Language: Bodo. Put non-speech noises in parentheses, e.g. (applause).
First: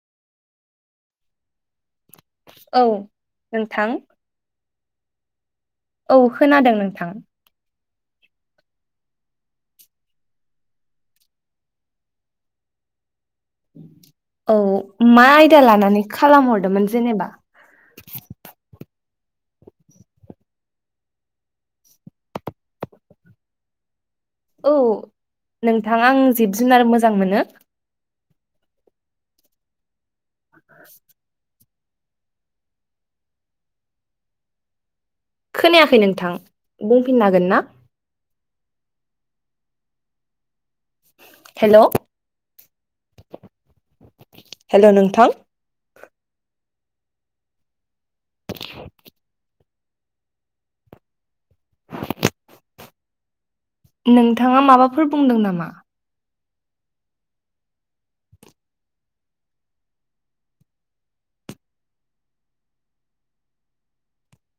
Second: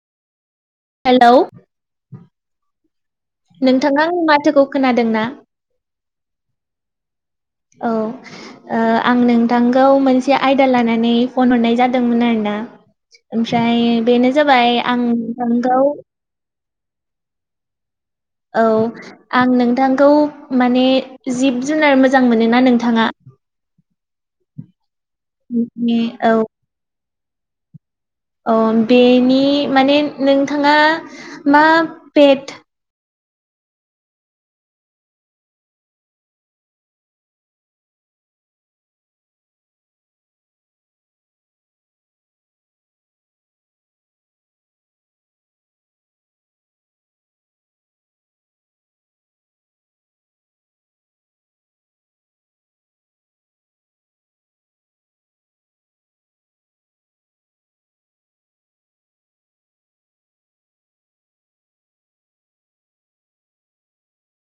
हेल' औ नोंथां नोंथाङा आंनि माथोखौ खोनादोंना? औ खोनादों नोंथां। औ। ओ आं नोंथांखौ मोनसे आयदा लानानै फन हरनाय जादोंमोन आरोना। ओमफ्राय बेनो औ जाबाय आं मा आयदा नोंथांखौ लानानै खालामहरदोंमोन जेनेबा। औ आं नोंथांखौ माने जिब जुनार मोजां मोनो ना नोंथाङा? औ नोंथां आं औ जिब जुनार मोजां मोनो। अ बेनि माने नोंथाङा मा पेट खोनायाखै नोंथां बुंफिननो हागोन ना? हेल' हेल' नोंथां। (inaudible) (inaudible) नोंथाङा माबाफोर बुंदों नामा?